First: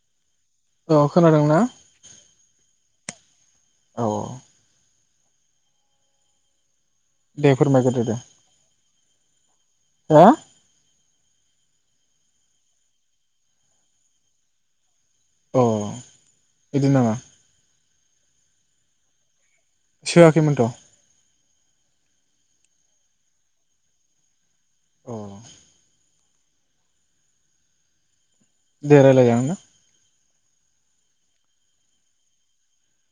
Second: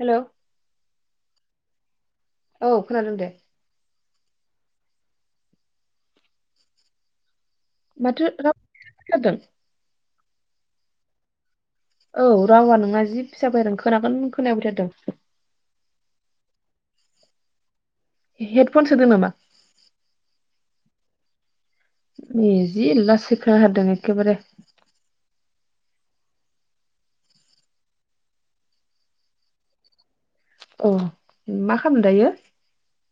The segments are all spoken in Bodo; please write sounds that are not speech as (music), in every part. हेलौ औ खोनादोंना? औ खोनादों दे। अ दे फोरमाय गोरदो दे। माथो राव खोनादों ओ आ औ रावा नोंना जि फिसा फैदों खोनागोन खोनाया फैथारदों। अ बिदि नङा। हेडफन सोदों नामा? सोआखैमोनथ'। इजि लासै खोनाथारदों एखेबारे। अ दे रायलाय जागोन ना। अ मा खामदों दायो?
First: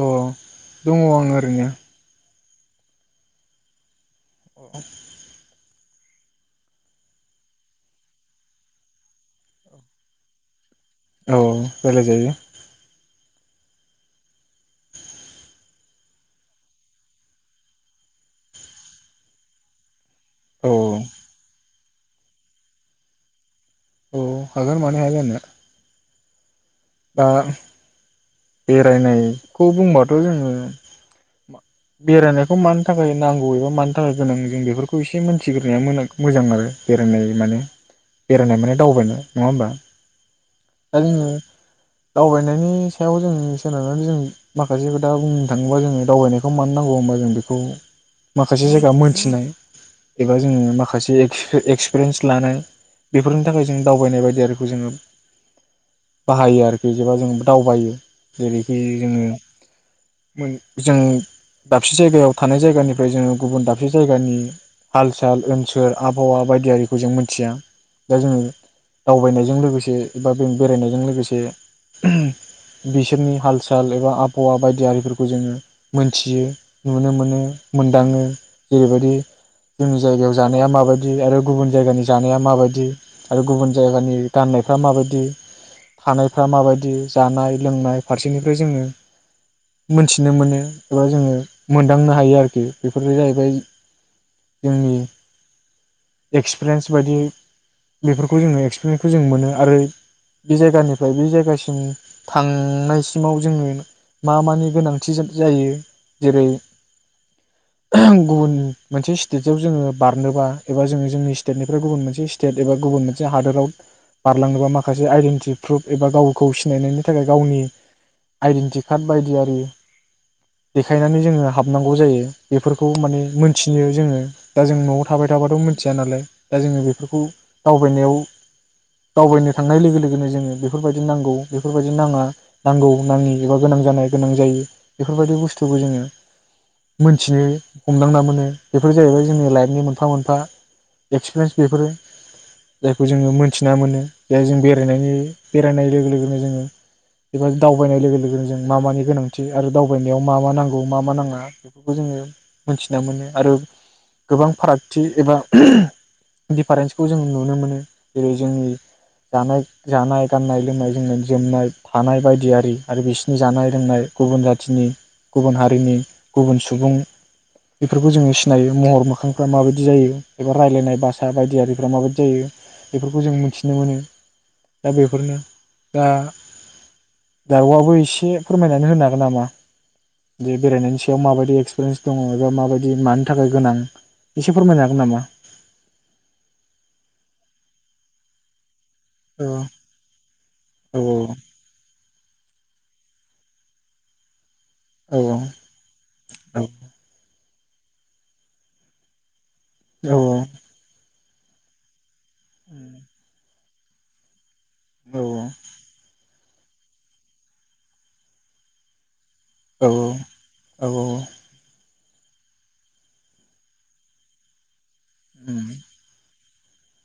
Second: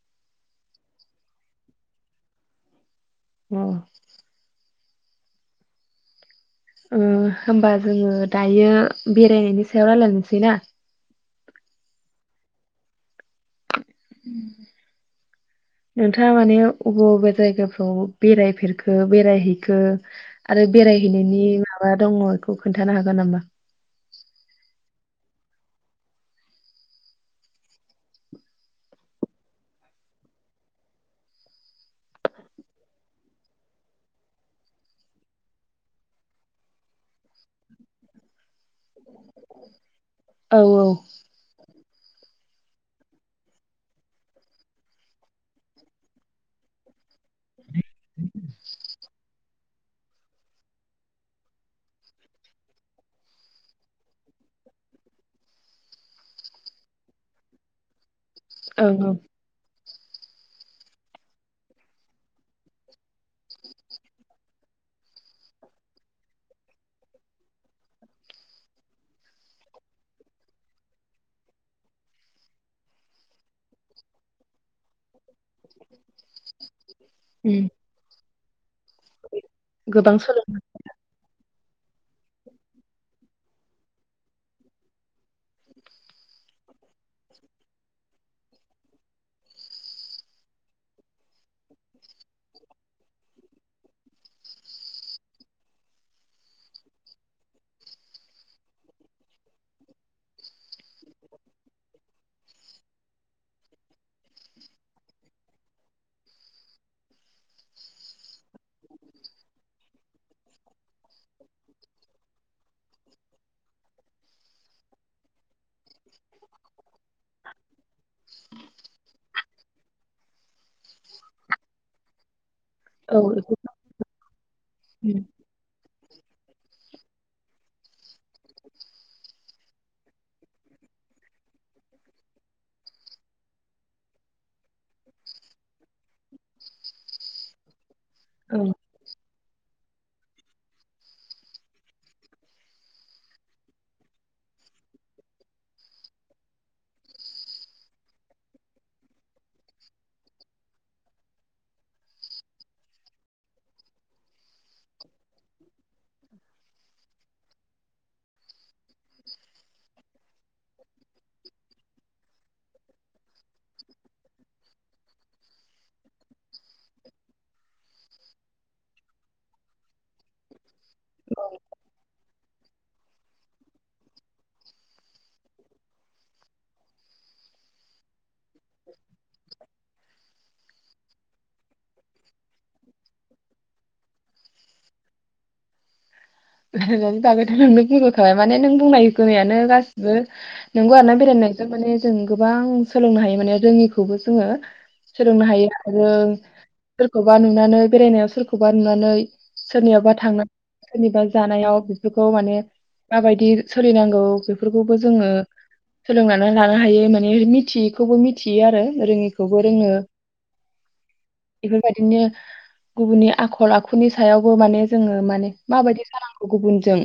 अ दङ आङो ओरैनो। न (unintelligible) ओ होमबा जोङो दायो बेरायनायनि सायाव रायलायनोसै ना। औ रायलाय जायो। उम नोंथाङा माने अबे बबे जायगाफ्राव बेरायफेरखो बेरायहैखो आरो औ बेरायहैनायनि माब बा मा दङ बेखौ खोन्थानो हागोन नामा? अ हगोन मानो हाया जानो। दा बेरायनायखौ बुंबाथ' जोङो बेरायनायखौ मानि थाखाय नांगौ एबा मानि थाखाय गोनां जों बेफोरखौ एसे मोनथिग्रोनाया मोजां आरो बेरायनाय माने बेरायनाय माने दावबायनाय नङा होमबा। औ औ दा जोङो दावबायनायनि सायाव जों सोनारनानै जों माखासे खोथा बुंनो थाङोबा जोङो दावबायनायखौ मानो नांगौ होमबा जों बेखौ माखासे जायगा मोनथिनाय एबा जोङो माखासे एक्स एक्सपिरियेन्स लानाय बेफोरनि थाखाय जों दावबायनाय बायदिखौ जोङो बाहायो आरो गैजोबा जों दावबायो जेरैखि ओं ओं जोङो मोन जों दाबसे जायगायाव थानाय जायगानिफ्राय जोङो गुबुन दाबसे जायगानि हाल साल ओनसोल आबहावा बायदियारिखौ जों मिथिया दा जोङो दावबायनायजों लोगोसे बेबा बे बेरायनायजों लोगोसे बिसोरनि हाल साल एबा आबहावा बायदि आरिफोरखौ जोङो मोनथियो नुनो मोनो उम मोनदाङो जेरैबायदि जोंनि गोबां जायगायाव सोलों जानाया माबायदि आरो गुबुन जायगानि जानाया माबायदि आरो गुबुन जायगानि गाननायफ्रा माबायदि थानायफोर फ्रा माबायदि जानाय लोंनाय फारसेनिफ्राय जोङो मोनथिनो मोनो एबा जोङो मोनदांनो हायो आरोखि बेफोर जाहैबाय जोंनि एक्सपिरियेन्स बादि बेफोरखौ जोङो एक्सपिरियेन्सखौ जों मोनो आरो बे जायगानि फ्राय बे जायगासिम थांनायसिमाव जोङो मा मानि गोनांथि जायो जेरै गुबुन मोनसे स्टेटआव जोङो बारनोबा एबा जोङो जोंनि स्टेटनिफ्राय गुबुन मोनसे स्टेट एबा गुबुन मोनसे हादोराव बारलांनोबा माखासे आइडेन्टि प्रुफ एबा गावखौ सिनायनायनि थाखाय गावनि आइडेन्टि कार्ड बायदियारि देखायनानै जोङो हाबनांगौ जायो। बेफोरखौ औ माने मोनथिनो जोङो दा जों न'आव थाबाय थाबाथ' मोन मिथिया नालाय दा जोङो बेफोरखौ दावबायनायाव दावबायनो थांनाय लोगो लोगोनो जोङो बेफोरबायदि नांगौ बेफोरबायदि नाङा नांगौ नाङि एबा गोनां जानाय गोनां जायि बेफोरबायदि बुस्थुखौ जोङो मोनथिनो हमदांना मोनो औ बेफोर जाहैबाय जोंनि लाइफनि मोनफा मोनफा एक्सपिरियेन्स बेफोरो जायखौ जोङो मोनथिना मोनो जाय जों बेरायनायनि बेरायनाय लोगो लोगोनो जोङो एबा दावबायनाय लोगो लोगोनो जों मा मानि गोनांथि आरो दावबायनायाव मा मा नांगौ मा मा नाङा बेफोरखौ जोङो मोनथिना मोनो आरो गोबां फारागथि एबा दिफारेन्सखौ जों नुनो मोनो जेरै जोंनि जानाय जानाय गाननाय लोमनाय जोमनाय जोमनाय थानाय बायदि आरि आरो बिसनि जानाय लोंनाय गुबुन जाथिनि गुबुन हारिनि गुबुन सुबुं बेफोरखौ जोङो सिनायो महर मोखांफ्रा माबायदि जायो एबा रायलायनाय बासा बायदि आरिफ्रा माबायदि जायो बेफोरखौ जों मिथिनो मोनो दा बे बेफोरनो दा दाउआबो एसे फोरमायनानै होनो हागोन नामा? जे बेरायनायनि सायाव माबायदि एक्सपिरियेन्स दङ एबा माबायदि मानि थाखाय गोनां एसे फोरमायनो हागोन नामा? (unintelligible) दाबोथ नोंनो बुंफोरनाय माने नों बुंनाय औ होनायानो गासिबो नंगौ औ आरोना बेरायनायजों माने जों गोबां सोलोंनो हायो माने रोङिखौबो जोङो औ सोलोंनो हायो आरो सोरखौबा नों नुनानै बेरायनायाव सोरखौबा नुनानै सोरनियावबा औ थांनानै सोरनिबा जानायाव बेखौ माने माबायदि सोलिनांगौ बेफ फोरखौबो औ जोङो सोलोंनानै लानो हायो माने मिथियैखौबो मिथियो आरो रोङै खौबो रोङो औ बेफोरबायद। बिदिनो गुबुननि आखल आखुनि सायावबो माने जोङो माने माबायदि गुबुनजों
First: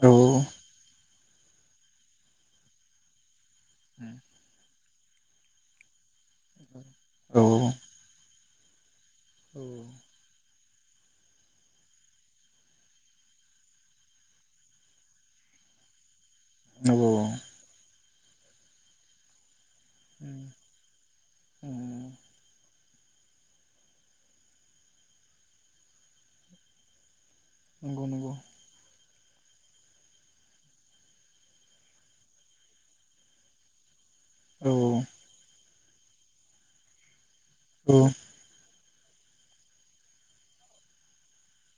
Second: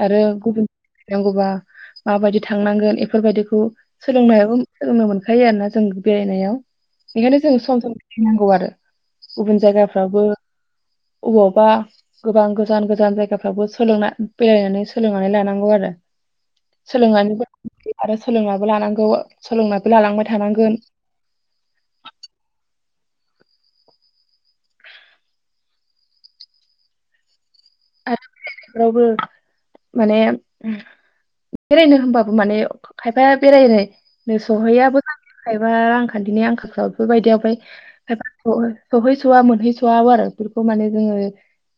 औ आरो गुबुन नांगौबा माबायदि थांनांगोन एफोरबायदि खौ सोलोंनायाबो सोलोंनो मोनखायो आरोना जों बेरायनायाव बेखायनो औ जों सम सम बेरायनांगौ आरो। गुबुन औ जायगाफ्रावबो अबावबा गोबां गोजान गोज जान जायगाफ्रावबो सोलोंना बेरायनानै सोलोंनानै लानांगौ आरो। नंगौ सोलोंनानैबो (inaudible) आरो सोलोंनाबो लानांगौ सोलोंना बो लालांबाय औ थानांगोन। नंगौ नंगौ आरो रावबो माने बेरायनो होमबाबो माने खायफाया बेरायनाय नो औ सहैयाबो (unintelligible) बा रांखान्थिनि आंखालफ्राव बेफोरबायदियाव फाय औ औ खायफा (unintelligible) सौहैस'वा मोनहैस'व आरो बेफोरखौ माने जोङो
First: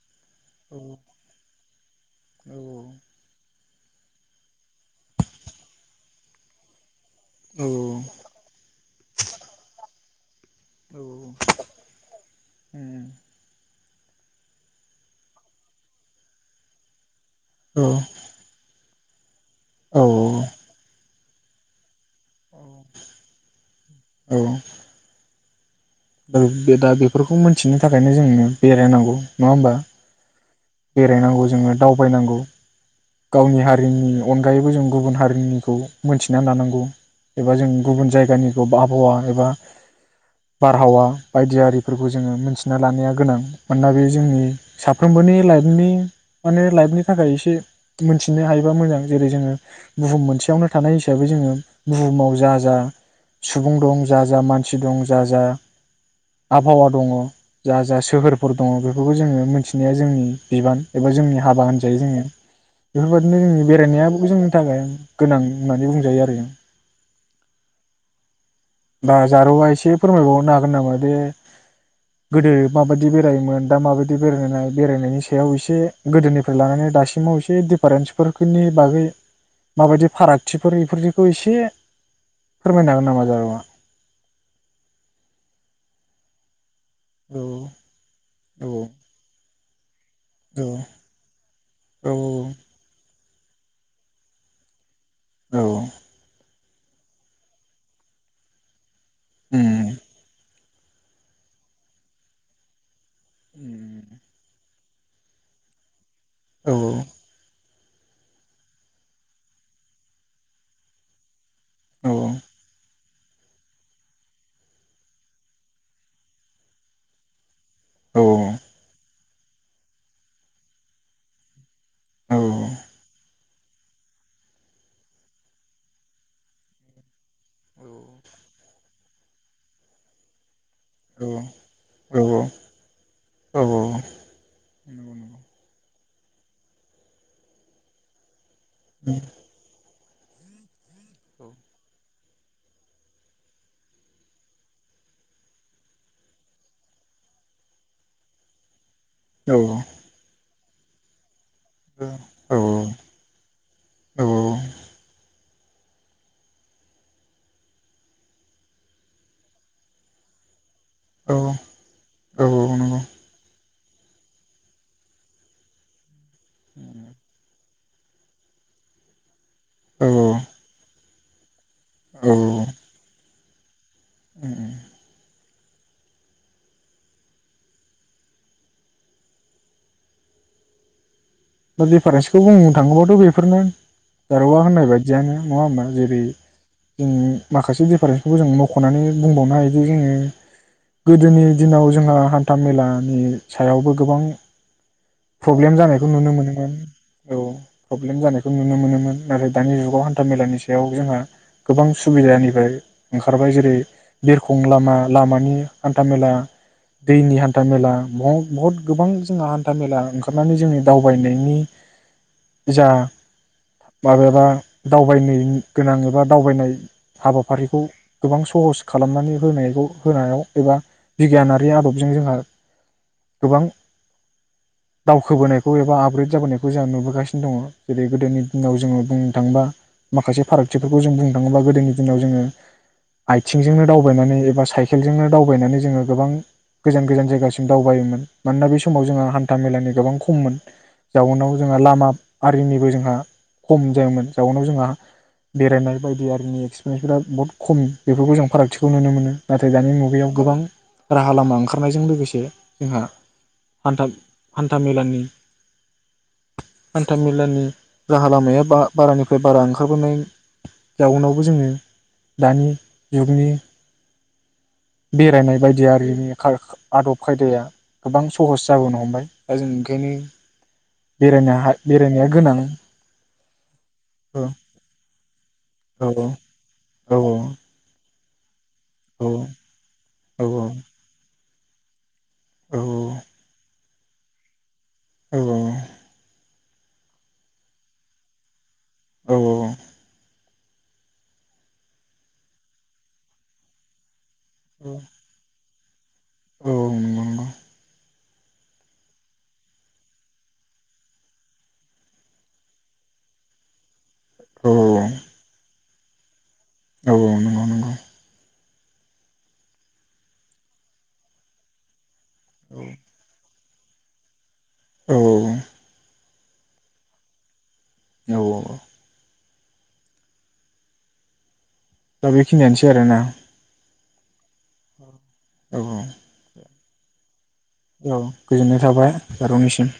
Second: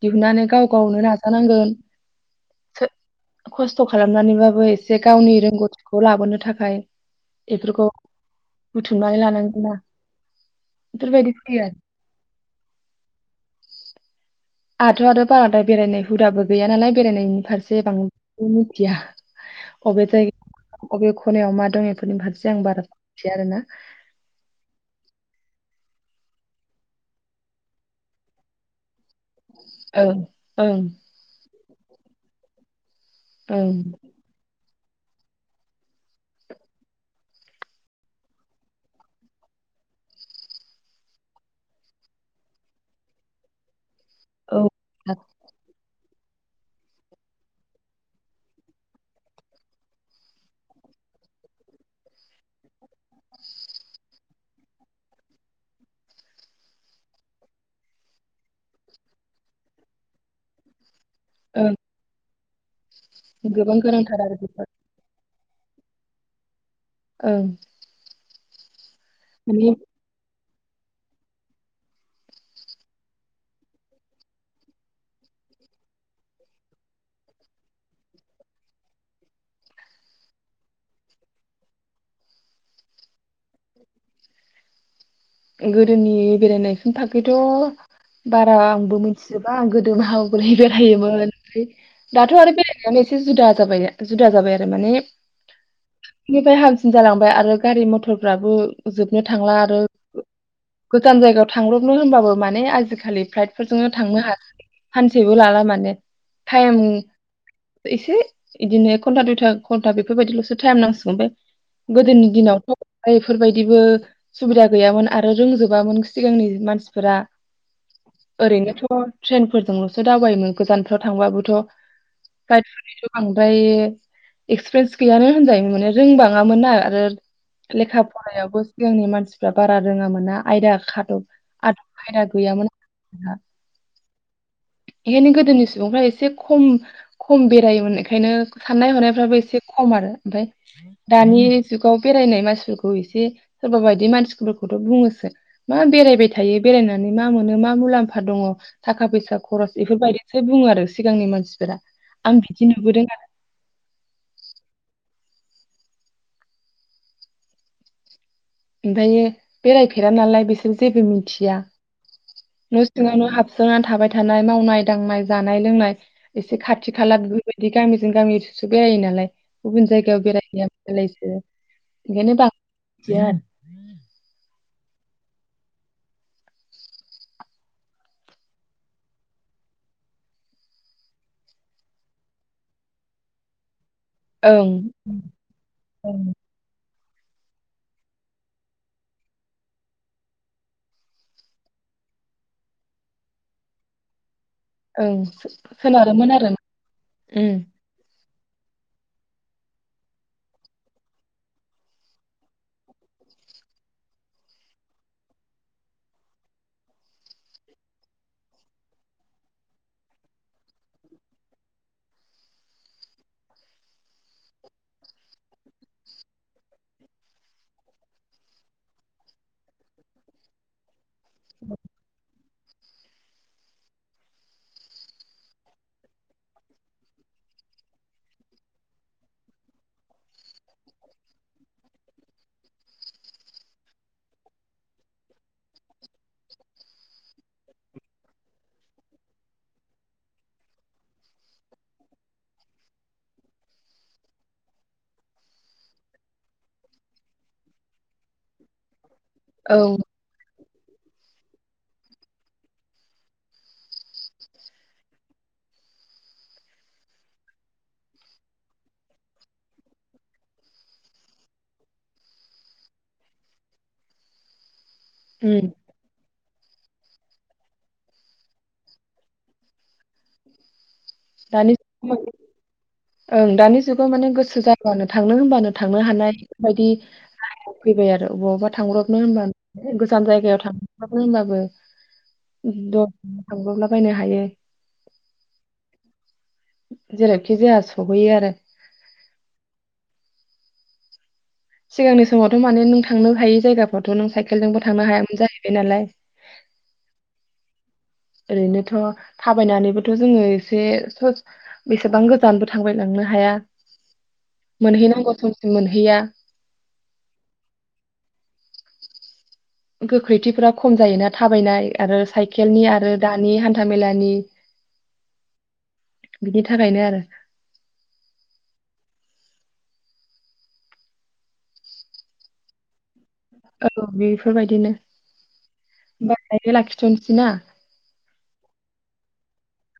दिहुननानै गाव गावनो नाजानांगोन। औ औ खस्थ' खालामनानैबाबो एसे गावनि रोंगौथिखौ लाबोनो थाखाय। बेफोरखौ औ बुथुमनानै लानांगोनना। बेफोरबादि फैयो आरो। आहाथ' आरो बाराद्राय बेरायनाय हुदाबो गैया नालाय बेरायनायनि फारसे बां मिथिया। औ अबे जायगा अबे ख खनायाव मा दं ए फोरनि फारसे आं बारा मिथिया आरोना। औ बे दा बेफोरखौ मोनथिनो थाखायनो जोंनो बेरायनांगौ। नङा होमबा? ओं ओं बेरायनांगौ जोङो। दावबायनांगौ। गावनि ओं हारिनि अनगायैबो जों गुबुन हारिनिखौ मोनथिना लानांगौ एबा जों गुबुन जायगानिखौ आबहावा एबा बारहावा बायदियारिफोरखौ जोङो मोनथिना लानाया गोनां मानोना बे जोंनि औ साफ्रोमबोनि लाइफनि माने लाइफनि थाखाय एसे मोनथिनो हायोबा मोजां जेरै जोङो बुहुम मोनसेयावनो थानाय हिसाबै जोङो बुहुमाव जा जा सुबुं दं जा जा मानसि दं जा जा आबहावा दङ जा जा सोहोरफोर दङ बेफोरखौ जोङो मोनथिनाया जोंनि बिबान। एबा जोंनि हाबा ओं होनजायो जोङो। बेफोरबादिनो गोबां गोनांथार बेरायनायाबो आरो जोंनि बेफोर थाखाय गोनां। होननानै बुंजायो आरो जों ओं बा जारौआ माने एसे फोरमायबावनो (unintelligible) हागोन नामा बे गोदो माबायदि बेरायोमोन दा माबायदि बेरायहनाय बेरायनायनि सायाव एसे गोदोनिफ्राय लानानै दासिमाव एसे दिडिफारेन्सखनि बागै माबायदि फारागथिफोर बेफोरनिखौ एसे फोरमायनो हागोन नामा जारौआ। गोदोनि बेरायनाय नि औ थाखायैथ' बारा औ आंबो मिथिजोब (unintelligible) (unintelligible) बेरायोमोन औ दाथ' आरो बेराय। एसे जुदा जाबाय जुदा जाबाय आरो माने। औ (unintelligible) सिन जालांबाय आरो गारि मथरफ्राबो। जोबनो थांला आरो उम गोजान जायगायाव थांब्रबनो होनबाबो माने आजिखालि फ्लाइटफोरजोंनो थांनो हासै सानसेबो लाला माने औ टाइम इसे इदिनो एक घन्टा दुइथा घन्टा बेफोरबायदिल'सो टाइम नांसिगौ ओमफाय औ गोदोनि दिनावथ' दा इफोरबायदिबो सुबिदा गैयामोन आरो रोंजोबामोन सिगांनि मानसिफोरा औ ओरैनोथ' ट्रेनफोरजोंल'सो दावबायोमोन गोजानफ्राव थांबाबोथ' औ औ (unintelligible) फ्राय एक्सपिरियेन्स गैयानो होनजायो माने रोंबाङामोनना आरो लेखा फरायावबो सिगांनि मानसिफ्रा बारा रोङा मोना आयदा खादब आ-आयदा गैयामोन औ औ बेखायनो गोदोनि सुबुंफ्रा एसे एसे खम खम बेरायोमोन एखायनो साननाय हनायफ्राबो एसे खम आरो ओमफाय दानि जुगाव बेरायनाय मानसिफोरखौ एसे सोरबा बायदि मानसि (unintelligible) थ' बुङोसो मा बेरायबाय थायो बेरायनानै मा मोनो मा मुलाम्फा दङ? थाखा फैसा खरस इफोरबायदिसो बुङो आरो सिगांनि मानसि फोरा आं बिदि नुबोदों आरो नंगौ ओमफायो बेरायफेरा नालाय बेसो र जेबो मिथिया न' सिङावनो हाबसो सोनानै थाबाय थानाय मावनाय दांनाय जानाय लोंनाय एसे खाथि खाला (unintelligible) बिदि गामिजों गामिलसो बेरायो नालाय गुबुन जायगायाव बेलाय (unintelligible) ए औ ओंखायनो बां (unintelligible) (inaudible) ओ दिफारेन्सखौ बुंनो थाङोबाथ' बेफोरनो जारौवा ओं होननाय बायदियानो नङा होमबा जेरै ओं जों माखासे दिफारेनखौबो जों मख'नानैनो बुंबावनो हायोदि जोङो गोदोनि दिनाव जोंहा हान्था मेलानि सायावबो गोबां ओं प्रब्लेम जानायखौ नुनो सोनारोमोन आरो मोनोमोन औ ओं प्रब्लेम जानायखौ नुनो मोनोमोन नाथाय दानि जुगाव हान्था मेलानि सायाव जोंहा गोबां सुबिदानिफ्राय ओंखारबाय जेरै बिरखं लामा लामानि हान्थ मेला दैनि हान्था मेला बहुत गोबां जोंहा हान्था मेला ओंखारनानै जोंनि दाव बायनायनि जा माबेबा दावबायनो गोनां एबा दावबायनाय हाबाफारिखौ गोबां सहस खालामनानै होनायखौ होनायाव एबा बिगियानारि आदबजों जोंहा गोबां दावखोबोनाय खौ एबा आपग्रेद जाबोनायखौ जोंहा नुबोगासिनो दङ जेरै गोदोनि दिनाव जोङो बुंनो थाङोबा माखासे फारागथिफोरखौ जों बुंनो थाङोबा गोदोनि दिनाव जोङो आथिंजोंनो दावबायनानै एबा साइकेलजोंनो दावबायनानै जोङो गोबां गोजान गोजान जायगासिम दावबायोमोन मानोना बे समाव जोंहा हान्था मेलानि गोबां खममोन जाउनाव जोंहा लामा आरमिनिबो जोंहा खम जायोमोन जाउनाव जोंहा बेरायनाय बायदि आरिनि एक्सपिरियेन्सफोरा बहुत खम बेफोरखौ जों फारागथिखौ नुनो मोनो नाथाय दानि औ मुगायाव गोबां राहा लामा ओंखारनायजों लोगोसे जोंहा हान्था हान्था मेलानि हान्थामेलानि राहा लामाया बा बारानिफ्राय बारा ओंखारबोनाय जाउनावबो जोङो दानि जुगनि बेरायनाय उम बायदि आरिनि खार आदब खायदाया गोबां सहस जाबोनो हमबाय दा जों ओंखायनो बेरायनो हा दानि बेरायनाया गोनां ओं दानि जुगाव माने गोसो जाब्लानो थांनो होनब्लानो थांनो औ हानाय औ बेबायदि लामायाव फैबाय आरो अबावबा औ थांब्रबनो होनबा गोजान जायगायाव औ थांब्रबनो होनबाबो औ द थांब्रबना दावबायनो हायो औ औ औ जेरावखि जाया सहैयो आरो औ औ औ सिगांनि समावथ' माने नों थांनो हायो जायगाफ्रावथ' नों साइ केलजोंबो औ थांनो हायामोन (unintelligible) बिनालाय औ नंगौ नंगौ ओरैनोथ' थाबायनानैबोथ' जोङो एसे बेसेबां गोजानबो थांबाय लांनो हाया औ मोनहै नांगौ समसिम मोन गैया औ औ नंगौ नंगौ गोख्रैथिफोरा खम जायोना थाबायनाय आरो औ साइकेलनि आरो दानि था मेलानि औ औ बिनि थाखायनो आरो औ औ दा बेखिनियानोसै आरोना औ बेफोरबायदिनो औ औ दे लाखिथनसै ना औ गोजोननाय थाबाय जारौनिसिम